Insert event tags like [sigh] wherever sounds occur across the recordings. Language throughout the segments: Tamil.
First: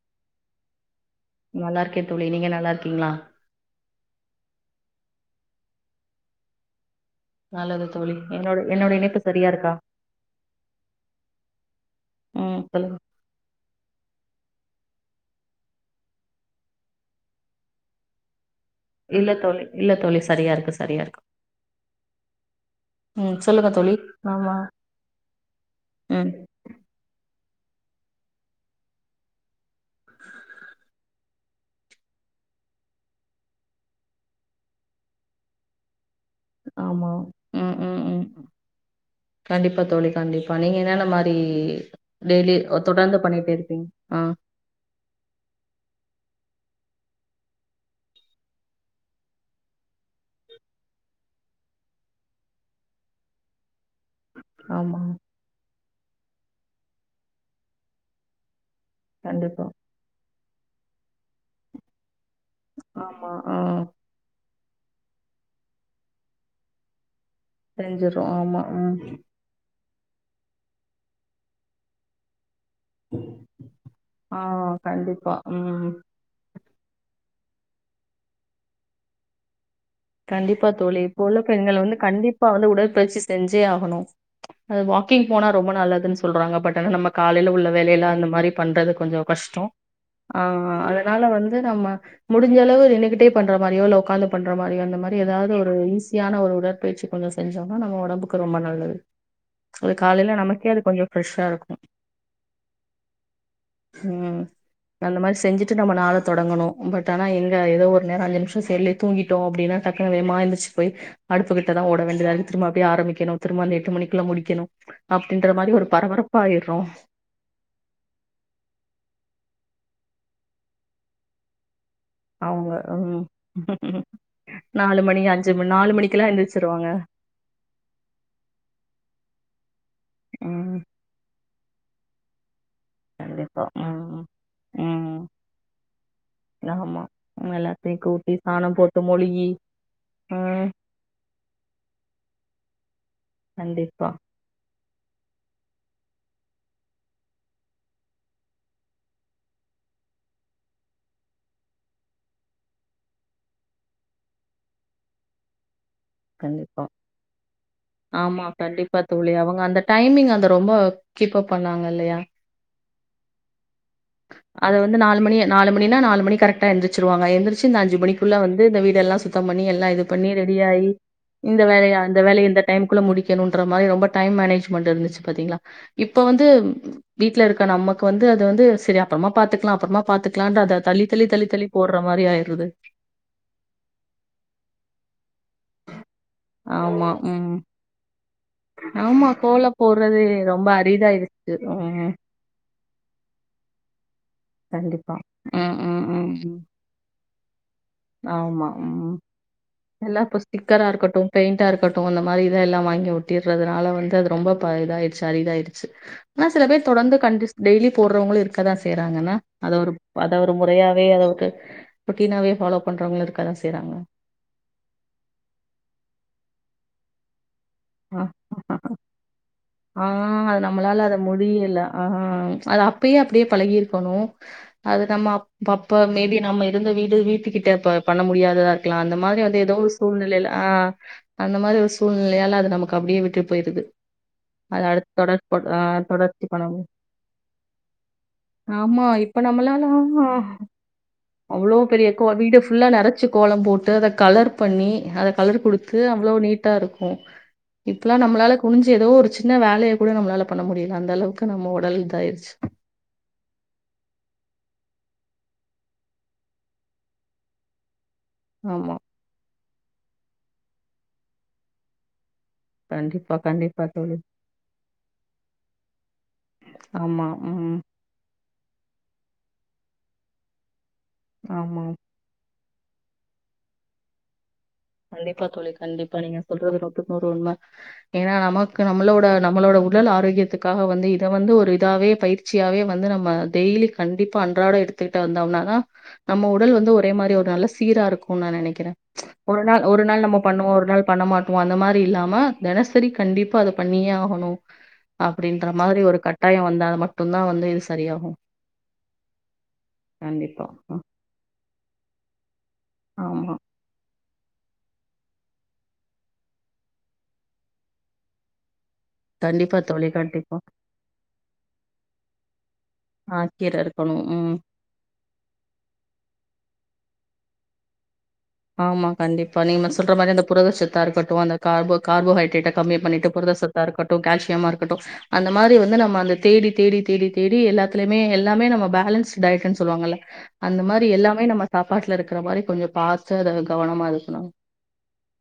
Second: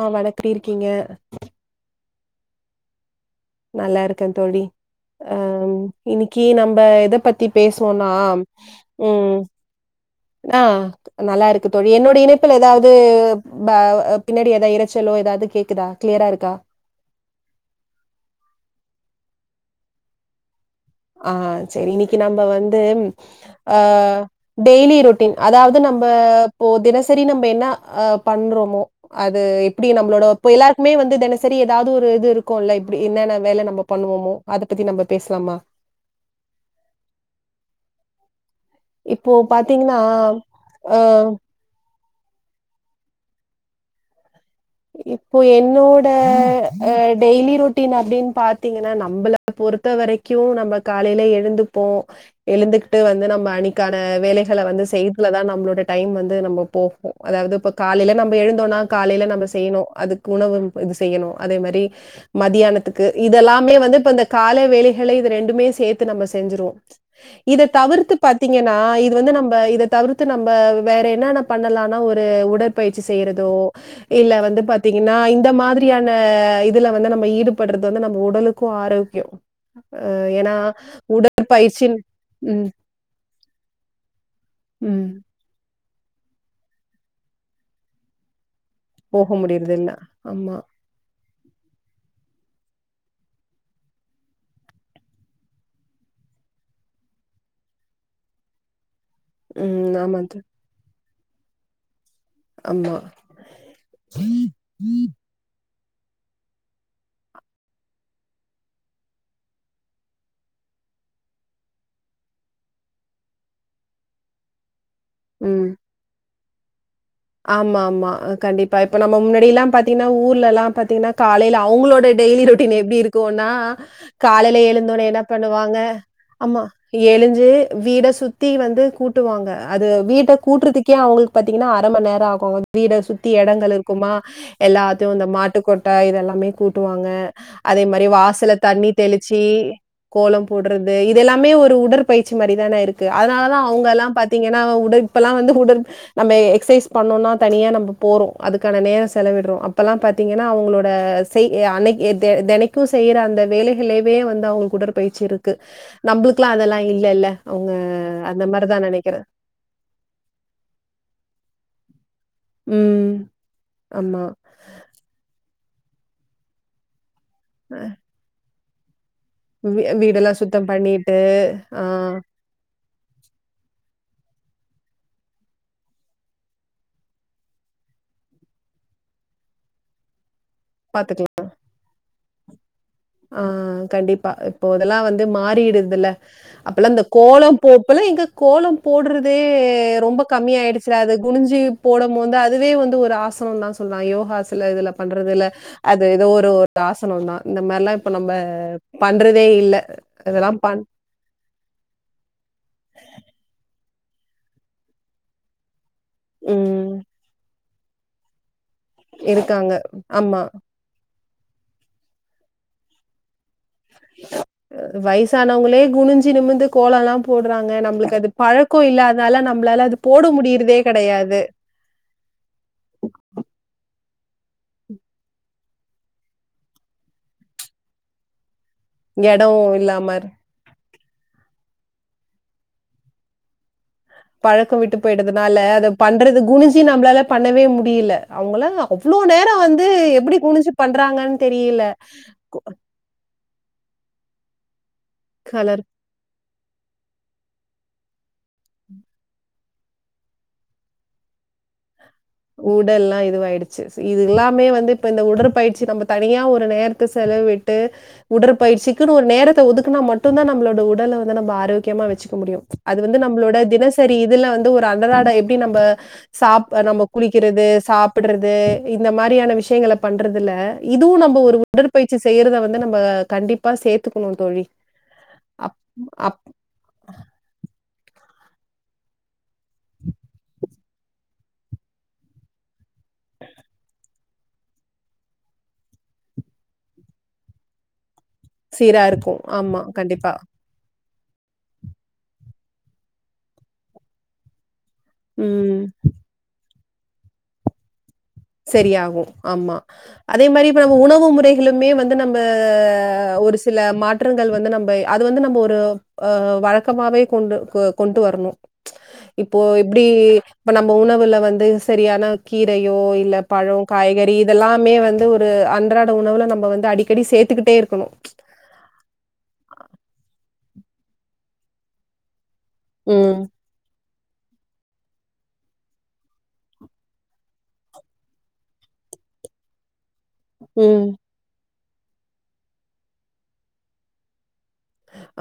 ஆ வணக் எப்டி இருக்கீங்க நல்லா இருக்கே தோழி நீங்க நல்லா இருக்கீங்ளா நல்லா இருக்கே தோழி அ இன்னைக்கு நம்ப எதப் பத்தி நல்லது பேசுவோனா தோழி என்னோட என்னோட இணைப்பு ம் சரியா இருக்கா ஆ நல்லா இருக்கு தோழி என்னோட இணைப்புல ம் எதாவ்து சொல்லுங்க மேல் அ பின்னாடி எதா இரைச்சலோ எதாது கேக்குதா கிளியரா இருக்கா இல்ல தோழி இல்ல தோழி சரியா இருக்கு சரியா இருக்கு ஆ சரி இன்னைக்கு நம்ப வந்து ம் சொல்லுங்க ஆ தோழி ஆமா டெய்லி ரொட்டின் அதாது நம் ப ம் இப்போ தினசரி நம்ப என்னா அ பண்றோமோ அது எப்டி நம்பளோட ப்ப எல்லாருக்குமே வந்து தெனசரி எதாது ஒரு இது இருக்குல எப்டி என்னென்ன வேல நம்ம பண்ணுவோமோ அத பத்தி நம்ப பேசலாமா ஆமாம் ம் ம் ம் இப்போ கண்டிப்பா பாத்தீங்கன்னா தோழி கண்டிப்பா நீங்க அ என்னென்ன மாரி டெய்லி தொடர்ந்து பண்ணிட்டே இருப்பிங் ஆ இப்போ என்னோட அ டெய்லி ரொட்டின் அப்டினு பாத்திங்கனா நம்பள பொறுத்த வரைக்கு நம்ப காலைல எழுந்துப்போ எழுந்துகிட்டு வந்து நம்ப அன்னிக்கான வேலைகள வந்து ஆமா செய்துல தா நம்ளோட டைம் வந்து நம்ம போகு அதாது காலைல நம்ப எழுந்தோனா காலைல நம்ப கண்டிப்பா செய்யணு அதுக்கு உணவு இது செய்யணு அதே மாரி மதியானத்துக்கு ஆமா ஆ இதெல்லாமே வந்து இப்ப இந்த கால வேலைகளை இத ரெண்டுமே சேத்து நம்ம செஞ்சுருவோ இத தவிர்த்து செஞ்சிரு ஆமா பாத்திங்கனா ம் இது வந்து நம்ப இத தவிர்த்து நம்ப வேற என்னென பண்ணலானா ஒரு உடற்பயிற்சி செய்யறதோ இல்ல ஆ வந்து பாத்திங்கனா கண்டிப்பா இந்த ம் மாதிரியான இதுல வந்து நம்ம ஈடுபடறது வந்து நம்ம உடலுக்கு ஆரோக்ய கண்டிப்பா தோழி இப்ப உள்ள பெண்கள் வந்து உடற்பயிற்சின்னு கண்டிப்பா ம், வந்து உடற்பயிற்சி செஞ்சே ஆகணு அ ம். வாக்கிங் போனா ரொம்ப நல்லதுன் சொல்றாங்க பட் ஆனா நம்ம காலைல உள்ள வேலையெலா அந்த மாரி பண்றது கொஞ்ச போக கஷ்ட முடியறதில்ல. அ ஆமா. அதனால வந்து நம்ம முடி ஞ்சளவு நின்னுகிட்டே பண்ற மாரியோ இல்ல உக்காந்து பண்ற மாரியோ இந்த மாரி எதாது ஒரு ஈஸியான ஒரு உடற்பயிற்சி கொஞ்ச செஞ்சோனா நம்ம ஒடம்புக்கு ரொம்ப நல்லது அது ம். ஆமா காலைல த் நமக்கே அது கொஞ்ச ஃப்ரெஷ்ஷா இருக்கு ஆமா. ம் அந்த மாரி செஞ்சுட் டு நம்ம நாள தொடங்கனு பட் ஆனா எங்க எதோ ஒரு நேர அஞ்சு நிம்ஷ செல்லே தூங்கிட்டோ அப்டினா டக்குனு வேகமா எந்துர்ச்சு போயி அடுப்புகிட்ட தா ஓட வேண்டியதா இருக்கு திரும்ப அப்டியே ஆரம்பிக்கணு திரும்ப அந்த எட்டு மணிக்குள்ள முடிக்கணு அப்டின்ற ம். மாரி ஒரு பரபரப்பா ஆயிர்றோ ஆமா ஆமா கண்டிப்பா இப்ப நம்ம முன்னாடியலா பாத்திங்னா ஊர்ல எல்லா பாத்திங்னா காலைல அவுங்களோட டெய்லி அவங்க ரொட்டின் எப்டி ம் இருக்குன்னா காலைல நாலு எழுந்தொனே மணி என்ன அஞ்சு மணி பண்ணுவாங்க நாலு மணிக்கெல்லா ஆமா எந்திரிச்சிருவாங்க எழுஞ்சி வீட சுத்தி வந்து கூட்டுவாங்க அது வீட்ட ம் கூட்றதுக்கே அவுங்ளுக்கு பாத்திங்னா அர மண் நேர ஆகு வீட சுத்தி கண்டிப்பா எடங்கள் இருக்குமா ம் எல்லாத்தையு ம் இந்த மாட்டுக்கொட்டாய் இதெல்லாமே ஆமா கூட்டுவாங்க அதே எல்லாத்தையு மாரி கூட்டி வாசல சாணம் தண்ணி போட்டு தெளிச்சி மொழுகி கோலம் ம் போடறது இதெல்லாமே ஒரு உடற்பயிற்சி மாரி தானே இருக்கு அதனால தா அவுங்கலா கண்டிப்பா பாத்திங்கனா உட இப்பெலா வந்து உடற் நம்பே எக்சைஸ் பண்ணோனா தனியா நம்ப போறோ அதுக்கான நேர செலவிடறோ அப்பெல்லா பாத்திங்கனா அவுங்ளோட செய் அன்னக்கி எது தே தெனைக்கு செய்யற அந்த வேலைகளயவே வந்து அவுங்களுக் உடற்பயிற்சி இருக்கு நம்பளுக்குலாம் கண்டிப்பா அதெல்லாம் இல்லல்ல. அவங்க அந்த ஆமா மாரி தான் கண்டிப்பா நெனைக்கிறேன். தோழி அவுங்க அந்த டைமிங் அந்த ரொம்ப கீப் அப் பண்ணாங்க இல்லயா ம் ஆமா அது வந்து நாலு மணி நாலு மணி னா நாலு மணி கரெக்டா எந்திரிச்சிருவாங்க எந்திரிச்சி இந்த அஞ்சு மணிக்குள்ள வந் து இந்த வீடெல்லா சுத் தம் பண்ணி வீ எல்லா இது பண்ணி வீடெல்லாம் சுத்தம் ரெடியாயி பண்ணிட்டு, இந்த ஆ வேலைய அந்த வேலைய இந்த டைம்குள்ள முடிக்கணுன்ற மாரி ரொம்ப டைம் மேனேஜ்மெண்ட் இருந்துச்சு பாத்திங்ளா இப்ப வந்து வீட்ல இருக்க நமக்கு வந்து அது வந்து சரி அப்பறமா பாத்துக்லா அப்பறமா பாத்துக்லான்ட்டு அத தள்ளி தள்ளி பாத்துக்கலாம். தள்ளி தள்ளி போடறா மாரி ஆயிருது ஆ கண்டிப்பா இப்போ இதெல்லா வந் து மாறிடுதுல்ல அப்பல்லா இந்த ஆமா ம் கோலம் போப் இப்பலா எங்க கோலம் ஆமா போடறதே கோலம் ரொம் ப போடுறது கமி ரொம்ப ஆயிடுச்சி ல அது அரிதாயிடுச்சு குனிஞ்சு ம் போடம் மோது அதுவே வந்து ஒரு ஆசனந்தா சொல்லா யோ காஸ்ல இதுல கண்டிப்பா பண்றதுல ம் ம் அது ஏதோ ம் ஒரு ம் ஒரு ஆசனந்தா இந்த மார்லா இப்ப நம்ப ஆமா ம் பண்றதே இல் எல்லா இப்ப ஸ்டிக்கரா இருக்கட்டு பெயிண்டா இருக்கட்டு அந்த மாரி இதல்லா வாங்கி ஒட்டிர்றதுனால வந் து ரொம்ப ப இதாய்ச்சி அரிதாயிர்ச்சு ஆனா சில பேர் ம். தொடந்து கண்டிஸ் டெய்லி போடுறவுங்ளு இருக் கதா செய்றாங்கல இருக்காங்க. அத ஒருப் ஆமா. அத ஒரு முறையாவே அளவுக்கு ரொடீனாவே ஃபாலோப் பன்றவங்ளு இருக்க தா செய்றாங் வயசானவங்ளே குனிஞ்சி நிமிந்து கோலோலா போடு றாங்க நம்ளுக்கு ஆ அது பழக்கோ இல்ல அத்னால நம்ளால அது ஆ போட முடியிறதே கெடையாது ம்ஷஅது அப்பயே அப்டியே பழகிருக் கணூ அது நம்ம அப் அப்போ மேபி நம்ம இருந்த வீடு வீட்டுக்கிட்ட ப பண்ண முடியாததார் க்லா அந்த மாரி எடம் வந்து ஏதோ ஒரு இல்லாம. சூழ்நிலையில ஆ அந்த மாரி ஒரு சூழ் நிலையால அது நமக்கு அப்டியே விட்டு போயிருது பழக்கோ அது விட்டு அடுத்து தொடர்பு போயிடுதுனால ஆ அத பண்றது தொடர்ச்சி பண்ணணு குனிஞ்சி நம்ப்ளால பண்ணவே முடியில அவுங்கலா அவ் அ இப்ப நம்ளாலா பண்றாங்கன்னு அவ்ளோ தெரியல. பெரிய கோ வீடு ஃபுல்லா நறச்சு கோலம் போடு டு அத கலர் பண்ணி அத கலர் குடுத்து அவ்ளோ நீட்டா இருக்கூ இப்லா நம்மளால குனிஞ்சி ஏதோ ஒரு சின்ன வேலையே கூட நம்ளால பண்ண முடியல அந்தளவுக்கு நம்ம உடல் இதாயிருச்சு உடல்லா இதுவாயிடுச்சி சு இதுல்லாமே வந்துட் இந்த உடற்பயிற்சி நம்ம தனியா ஒரு நேரத்த செலவிட்டு ஆமா உடற்பயிற்சிக்குனு ஒரு நேரத்த ஒதுக் குனா மட்டுந்தா நம்ளோட உடல வந்து நம்ம ஆரோக்கியமா வச்சிக் க முடியு அது வந்து கண்டிப்பா நம்ளோட கண்டிப்பா தோழி தினசரி இதுல வந்து ஒரு அன்றாட எப்டி நம்ப சாப் நம்ப ஆமா குளிக்கிறது ம் சாப்புடுறது இந்த மாரியான விஷயங்கள பண்றதுல இதுவூ நம்ப ஒரு ஆமா உடற்பயிற்சி செய்றத வந்து நம்ம கண்டிப்பா சேத்துக்குணூ தோழி கண்டிப்பா தோழி அப் கண்டிப்பா நீங்க அப் சொல்றது நூத்துக்கு நூறு உண்ம ஏனா நமக்கு நம்ளோட நம்மளோட உடல் ஆரோக்கியத்துக் காக வந்து இத வந்து ஒரு இதாவே பயிற்சியாவே வந்து நம்ம டெய்லி கண்டிப்பா அன்றாட எடுத்துட்டு வந்தோம்னா அதா நம்ம உடல் வந்து ஒரே மாரி ஒரு நல்ல சீரா இருக்கூன் நா நெனக்கிறே சீரா இருக்கும். ஒரு ஆமா, நாள் ஒரு நாள் கண்டிப்பா. நம்ம பண்ணுவோ ஒர் நாள் பண்ணமாட்டோ அந்த மாரி இல்லாம தெனசரி கண்டிப்பா அத பண்ணியே ஆகணூ அப்டின்ற ம். மாத்ரி ஒரு கட்டாயோ வந்தா மட்டுந்தா வந்து இது சரியாகூ செரியாகூ ஆமா அதே கண்டிப்பா மாரி இப்ப நம்ம உணவு முறைகளுமே வந்து நம்ப அ ஆமா ஒரு சில மாட் ற்றங்கள் வந்து நம்ப அது வந்து நம்ப ஒரு ஆ வழக்கமாவே கொண்டு க கொண்டு வரணூ இப்போ கண்டிப்பா எப்டி தோழி கண்டிப்பா ப நம்ம உணவுல வந்து சரியான கீரையோ ல ஆ கீர பழோ இருக்கணும் காய்கறி ம் இதெல்லாமே வந்து ஒரு அன்றாட உணவுல நம்ப வ ந்து அடிக்கடி சேத்துக்கிட்டேருக்கணூ ஆமா கண்டிப்பா நீங்க சொல்ற மாரி அந்த புரதச்சத்தா இருக்கட்டூ அந்த காபோ கார்போஹைட்ரேட்டா கம்மி பண்ணிட்டு ம், புரதசத்தாருக்கட் டு கால்சியமா இருக்கட்டு அந்த மாரி வந்து நம்ம அந்த தேடி தேடி தேடி தேடி எல்லாத்திலுமே எல்லாமே நம்ம பே லன்ஸ் டயட்டுன் சொல்லுவாங்கல்ல அந்த ம். மாரி எல்லாமே நம்ம சாப்பாட்ல இருக்கிற மாரி கொஞ்சோ பாத்து அத கவனமா இருக்கணு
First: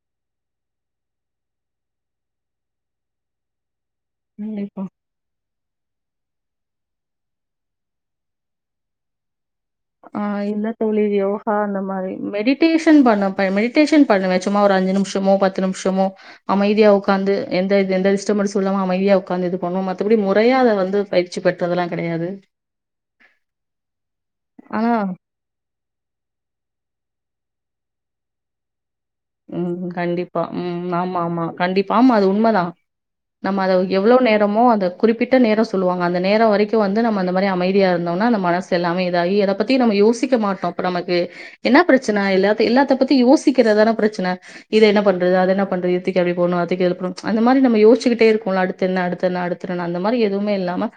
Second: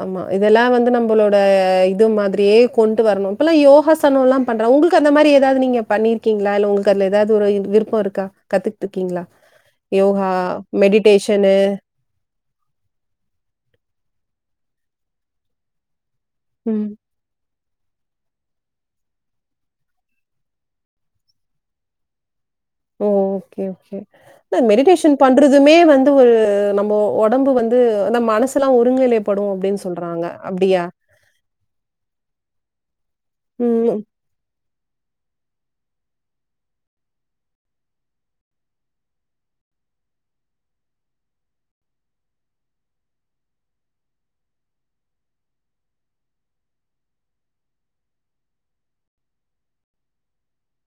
ஆமா இதெல்லாம வந்து நம்பளோட இது மாத்ரியே கொண்டு வரணூ இப்பல்லா யோகாஸ் சனோல்லா பண்றா கண்டிப்பா. உங்களுக்கு அந்த மாரி ஏதாவ்து நீங்க பண்ணிருக் கீங்ளா இல்ல உங்க அத்ல ஏதாவ்து ஒரு விருப்போ இருக்கா கத்துட்ருக்கீங்ளா ஆ இல்ல தோழி யோகா அந்த மாரி மெடிட் டேஷன் பண்ணுவே பா மெடிடேஷன் பண்ணுவே சும்மா ஒரு அஞ்சு நிமிஷமோ பத்து நிமிஷமோ ம். அமைதியா ஒக்காந்து எந்த இது எந்த டிஸ்டபன்ஸுல்லாம அமைதியா ஒக்காந்து இது பண்ணுவோ மத்தபடி முறையா அத வந்து பயிற்சி பெற்றதுலா கெடையாது ஒ ஓகே ஓகே அ ஆனா மெடிடேஷன் பண்றதுமே வந் து நம்ம ஒடம்பு வந்து நம்மனசுலா ஒர் ம் கண்டிப்பா ம் ஆமாமா கண்டிப்பா ஆமா அது உண்மதா நம்ம அது ம். எவ்ளோ நேரமோ அது குறிப்பிட்ட நேரோ சொல்லுவாங்க அந்த நேரோ வரைக்கு வந்து நம்ம அந்த மாரி அமைதியா இருந்தோனா நம்மனசு எல்லாம இதாயி எத பத்தி நம்ம யோசிக்க மாட்டோ இப்ப நமக்கு என்னா ப்ரச்சன எல்லாத் எல்லாத்த பத்தி யோசிக்கிறதான ப்ரச் ன இது என்ன பண்றது அது என்ன பண்ற இத தூக்கி அப்பிடி போடணும் அத தூக்கி இதுல போடணும் அந்த மாதிரி நம்ம யோசிச்சிட்டே இருகோம்ல அடுத்து என்ன அடுத்து அடுத்தென்ன அடுதென்ன அந்த மாதிரி எதுவுமே இல்லாம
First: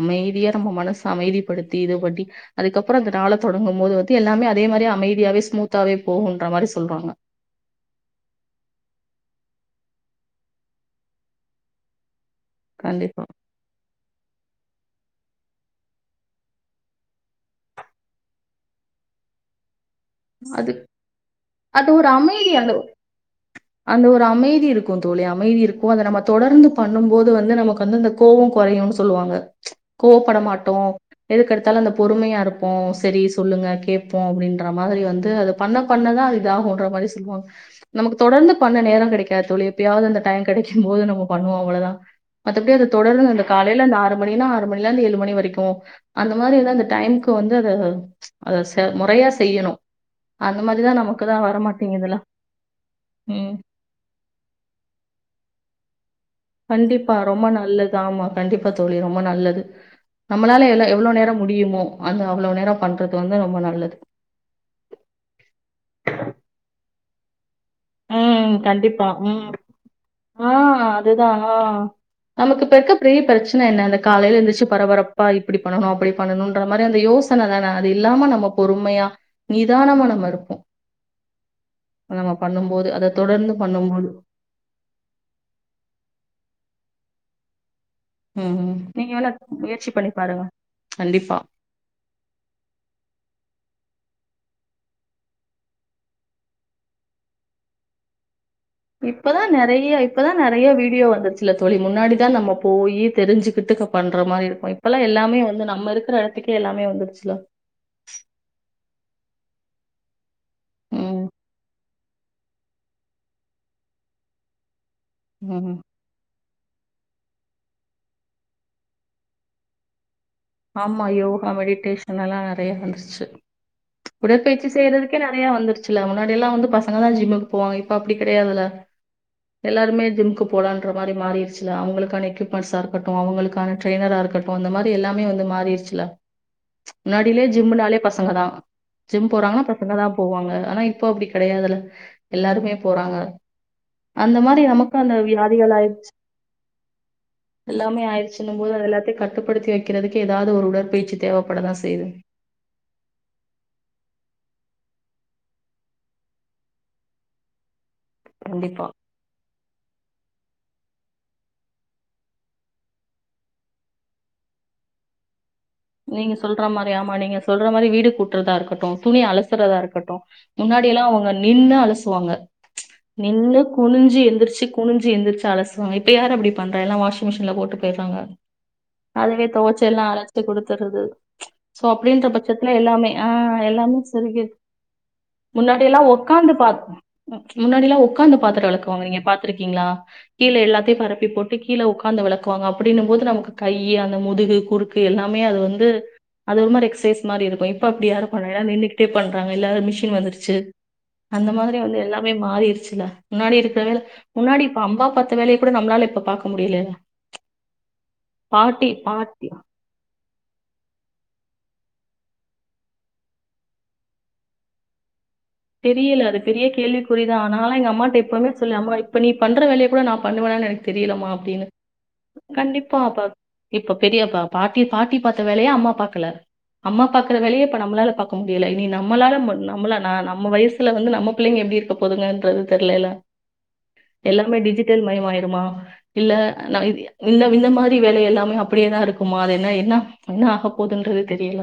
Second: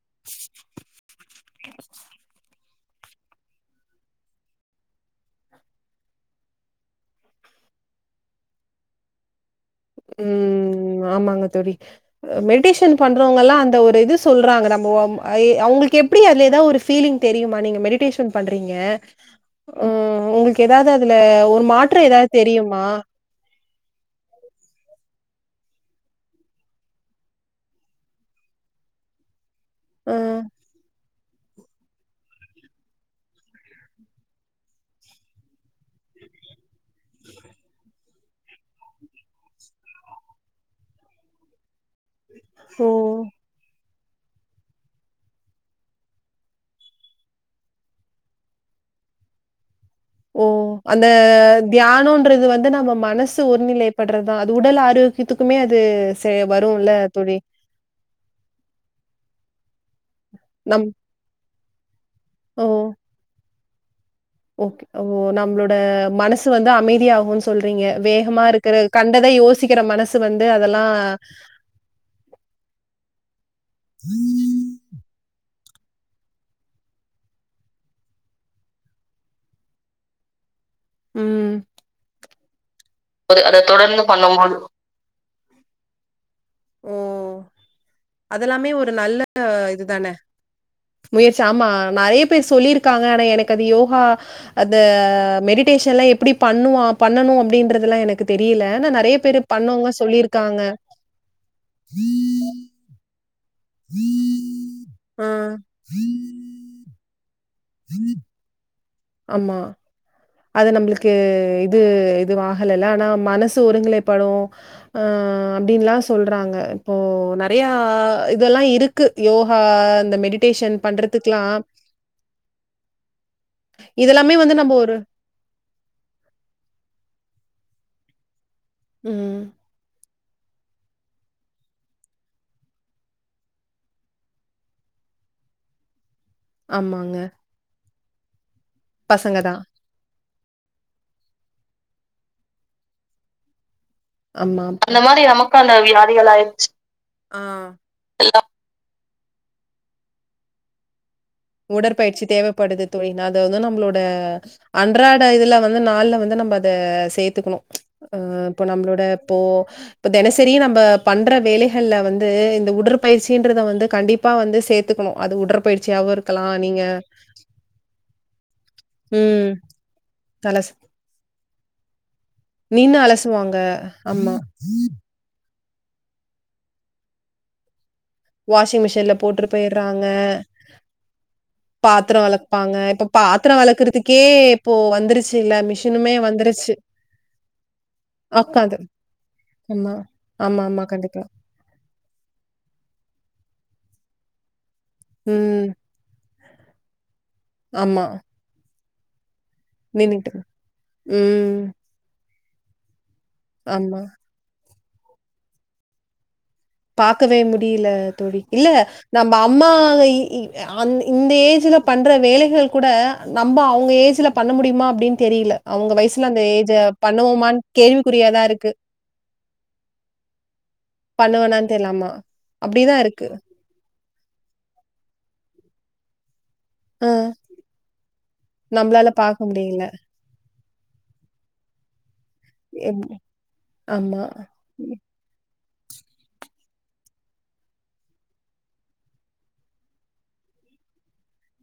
அமைதியா நம்ம மனசு அமைதிப்படுத்தி இது பட்டி அதுக்கப்புறம் அந்த நாள தொடங்கும் போது வந்து எல்லாமே அதே மாதிரி அமைதியாவே ஸ்மூத்தாவே போகுன்ற மாதிரி சொல்றாங்க உம் ஆமாங்க தோழி மெடிடேஷன் கண்டிப்பா. பண்றவங்க எல்லாம் அந்த ஒரு இது சொல்றாங்க நம்ம ஆ அவங்களுக்கு எப்படி அதுல ஏதா ஒரு பீலிங் தெரியுமா நீங்க மெடிடேஷன் பண்றீங்க உம் உங்களுக்கு அது ஏதாவது அதுல ஒரு அது மாற்றம் ஏதாவது அமைதி அந்த தெரியுமா அந்த ஒரு அமைதி இருக்கும் தோழி அமைதி இருக்கும் அத நம்ம தொடர்ந்து பண்ணும் போது வந்து நமக்கு வந்து அந்த கோவம் குறையும்னு சொல்லுவாங்க அ. கோவப்பட மாட்டோ எதுக்கெடுத்தாலும் அந்த பொறுமையா இருப்போம் சரி சொல்லுங்க கேட்போ அப்படின்ற மா மாதிரி வந்து அது பண்ண பண்ணதா இது ஆகும்ன்ற மாதிரி சொல்லுவாங்க நமக்கு தொடர்ந்து பண்ண நேரம் கிடைக்காது தோழி எப்பயாவது அந்த டைம் கிடைக்கும் போது நம்ம பண்ணுவோம் அவ்வளவுதா மத்தபடி அது ஓ! தொடர்ந்து அந்த காலையில அந்த ஆறு மணினா ஆறு மணில இருந்து ஏழு மணி வரைக்கும் அந்த மாதிரி அந்த டைமுக்கு வந்து அது அது முறையா செய்யணும் ஓ மாரிதான் அந்த நமக்குதான் வரமாட்டேங்குதுல தியானம்ன்றது வந்து நம்ம மனசு ம் ஒரு நிலைப்படுறதுதா அது உடல் ஆரோக்கிய த்துக்குமே அது செய் கண்டிப்பா ரொம்ப நல்லது ஆமா கண்டிப்பா தோழி ரொம்ப நல்லது நம்மளால எ நம் எவ்வளவு நேரம் முடியுமோ அந்த அவ்வளவு ஓ! நேரம் பண்றது வந்து ரொம்ப நல்லது ஓகே ஒ நம்மளோட மனசு வந்து அமைதி ஆகும்னு சொல்றீங்க வேகமா ம். இருக்குற கண்டிப்பா. கண்டத ம். யோசிக்கிற மனசு வந்து அதெல்லா நமக்குப்ப இருக்க பெரிய பிரச்சன என்ன அந்த காலையில எந்திரிச்சு பரபரப்பா அப்படி பண்ணணும் அப்படி பண்ணணும்ன்ற மாதிரி அந்த யோசன தானே அது இல்லாம நம்ம பொறுமையா நிதானமா நம்ம இருப்போ உம் பண்ணும்போது அத தொடர்ந்து பண்ணும்போது ம் அதெல்லாமே ம். ஒரு நீங்க நல்ல வேணா முயற்சி இதுதான பண்ணி பாருங்க. கண்டிப்பா. முயற்சி ஆமா நிறைய பேர் சொல்லியிருக்காங்க ஆனா எனக்கு அது யோகா அத மெடிடேஷன்லா எப்டி பண்ணுவா பண்ணணு அப்படின்றதெலா எனக்கு தெரியல ஆனா நெறைய பேரு இப்பதா நெறைய பண்ணவங்க இப்பதா சொல்லிருக்காங்க நெறைய வீடியோ வந்துருச்சுல தோழி முன்னாடி தா நம்ம போய் தெரிஞ்சுக் கித்துக்க பண்ற மாரி இருக்கு இப்பெல்லா ஆ எல்லாமே வந்து நம்ம இருக்குற எடத்துக்கே எல்லாமே வந்துருச்சுல அம்மா அது நம்மளுக்கு ம் இது இது ஆகலல ஆனா மனசு ஒருங்நிலைப்படு அ ம் அப்டின்லா சொல்றாங்க இப்போ நெறைய இதெல்லா இருக்கு யோகா இந்த மெடி ஆமா யோகா மெடிடேஷனல்லா நெறைய வந்துருச்சு இதெல்லாமே வந்து உடற்பயிற்சி நம்ம ஒரு செய்றதுக்கே ந றையா வந்துருச்சுல்ல முன்னாடியெல்லா வந்து பசங்க தா ஜிம்முக் போவங்க இப்ப அப்டி கெடையாதில்ல ம். எல்லாருமே ஜிம்கு போலான்ற மாரி மாறிடுச்சுல அவங்களுக்கான எக்யூப்மெண்ட்ஷா இருக்கட்டு அவங்களுக்கான ட்ரயினரா இருக்கட்டு இந்த மாதிரி எல்லா வந்து மாறிருச்சுல ஆமாங்க. முன்னாடியிலே ஜிம்முனாலே பசங்க தா ஜிம் பசங்க தான். போறாங்கன்னா பசங்கதா போவாங்க ஆனா இப்ப அப்டி கெடையாதில்ல எல்லாருமே போறாங்க அந்த மாரி ஆமா. நமக்கு அந்த மாரி நமக்கு அந்த வியாதிகள் ஆயிடுச்சு வியாதிகள் ஆயிருச்சு. ஆ. எல்லாமே ஆயிடுச்சுன்னு போது அது எல்லாத்தையு கட்டுப்படுத்தி வைக்கிறதுக்கு எதாவது ஒரு உடற்பயிற்சி தேவைப்படதான் செய்யுது உடற்பயிற்சி தேவப்படுது தோழி அத வந்து நம்ப்ளோட அன் அன்றாட இதெல்ல வந்து நாளுல வந்து நம்ப அத சேத்துக்கணு ஆ இப்ப கண்டிப்பா நம்ளோட இப்போ இப்ப தெனசரி நம்ப பண்ற வேலைகள்ல வந்து இந்த உடற்பயிற்சின்றத வந்து கண்டிப்பா வந்து சேரத்துக்கணு அது உடற்பயிற்சி நீங்க சொல்ற மாரி ஆமா நீங்க சொல்ற மாரி வீடு கூட்றதா இருக்கட்டு துணி ம். அலசறதா இருக்கட்டு அலசு முன்னாடியல்லா அவங்க நின்னு அலசுவாங்க நின்னு அலசுவாங்க. நின்னு குனிஞ்சு ஆமா. ம். எந்திரிச்சு குனிஞ்சு எந்திரிச்சு அலஸ் இப்ப யாரு அப்டி பண்றா எல்லா வாஷிங் மிஷின்ல போட்டு போயிறாங்க வாஷிங் மிஷின்ல அதுவே போட்டுட்டு தொவச்சி எல்லா போயிடுறாங்க. அழசி குடுத் தருது சோ பாத்திரம் அப்டின்ற பட்சத்துல வெளக்குப்பாங்க. இப்ப எல்லாமே ஆ பாத்திரம் எல்லாமே வெளக்குறதுக்கே சரிகு இப்போ வந்துருச்சுல்ல முன்னாடி எல்லா மிஷினுமே ஒக்காந்து வந்துருச்சு. பாத் முன்னாடியெல்லா ஒக்காந்து பாத்திர உக்காந்து வெளக்குவாங்க நீங்க பாத்துருக்கீங்ளா ஆமா. கீழ ஆமாமா எல்லாத்தையு கண்டிப்பா. பரப்பி போட் டு கீழ உக்காந்து வெளக்குவாங்க அப்பிடின்னுபோது நமக் கை அந்த முதுகு குறுக்கு எல்லாமே அது ம். வந்து அது ஒரு மாரி எக்சைஸ் மாரி இருக்கு இப்ப ஆமா. அப்டி யாரு பண்றா எல்லாரு நின்னுக்கிட்டே பண்றாங்க எல்லாரு மிஷின் நின்னுட்டு. வந்துருச்சு அந்த ம். மாதிரி வந்து எல்லா வேவ் மாறிறிச்சுல முன்னாடிக்கிற ஆமா. வேல முன்னாடி அம்மா பாத்த வேலய கூட நம்ளால இப்ப பாக் பாக்கவே முடியில தோழி இல்ல பாட்டி நம்ம பாட்டி அம்மா இ இ அ அந் இந்த ஏஜ்ல பண்ற வேலைகள் கூட நம்ப அவுங்க ஏஜ்ல பண்ண முடியுமா அப்டின் தெரியல அது பெரிய கேள்விக்குறிதா பண்ணுவோமான்னு நாலா எங்க அம்மாட்ட கேள்விக்குறியா தான் எப்பவுமே இருக்கு. சொல்லுவ இப்ப நீ பண்ற வேலய கூட நா பண்ணுவன எனக்கு தெரியலமா அப்டின்ன பண்ணுவேனான்னு தெரியல ஆமா. கண்டிப்பா அப்படிதான் இருக்கு. அப்பப் இப் பெரியப்பா பாட்டி பாட்டி பாத்த வேலய அம்மா பாக்கல அம்மா ஆ பாக்குற வேலய இப்ப நம்ளால பாக்க முடியல இனி நம்பளால நம்மளால பாக்க முடியல. நம்புளனா நம் வயசுல வந்து நம்ம பிள்ளைங்க எப்டி இருக்குப் போதுகன்றது எப் தெர்லேல ஆமா. எல்லாமே டிஜிட்டல் மயமாயிருமா இல்ல இந்த இந்த மாரி வேல எல்லாமே அப்டியேதா இருக்குமா அது என்ன என்ன என்ன ஆக போது ன்றது தெரியல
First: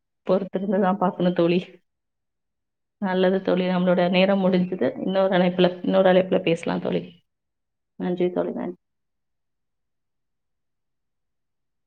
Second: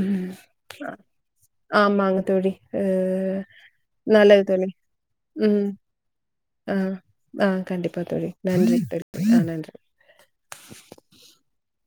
ம். பொறுத்துருந்துதா பாக்கணு தோழி ஆமாங்க தோழி. அ நல்லது தோழி நம்ளோட நேரம் நல்லது தோழி. முடிந்தது இன்னொரு ம். அழைப்புல இன்னொரு அழைப்புல ஆ பேசலாம் தோழி ஆ கண்டிப்பா தோழி நன்றி [unintelligible] ஆ நன்றி [unintelligible]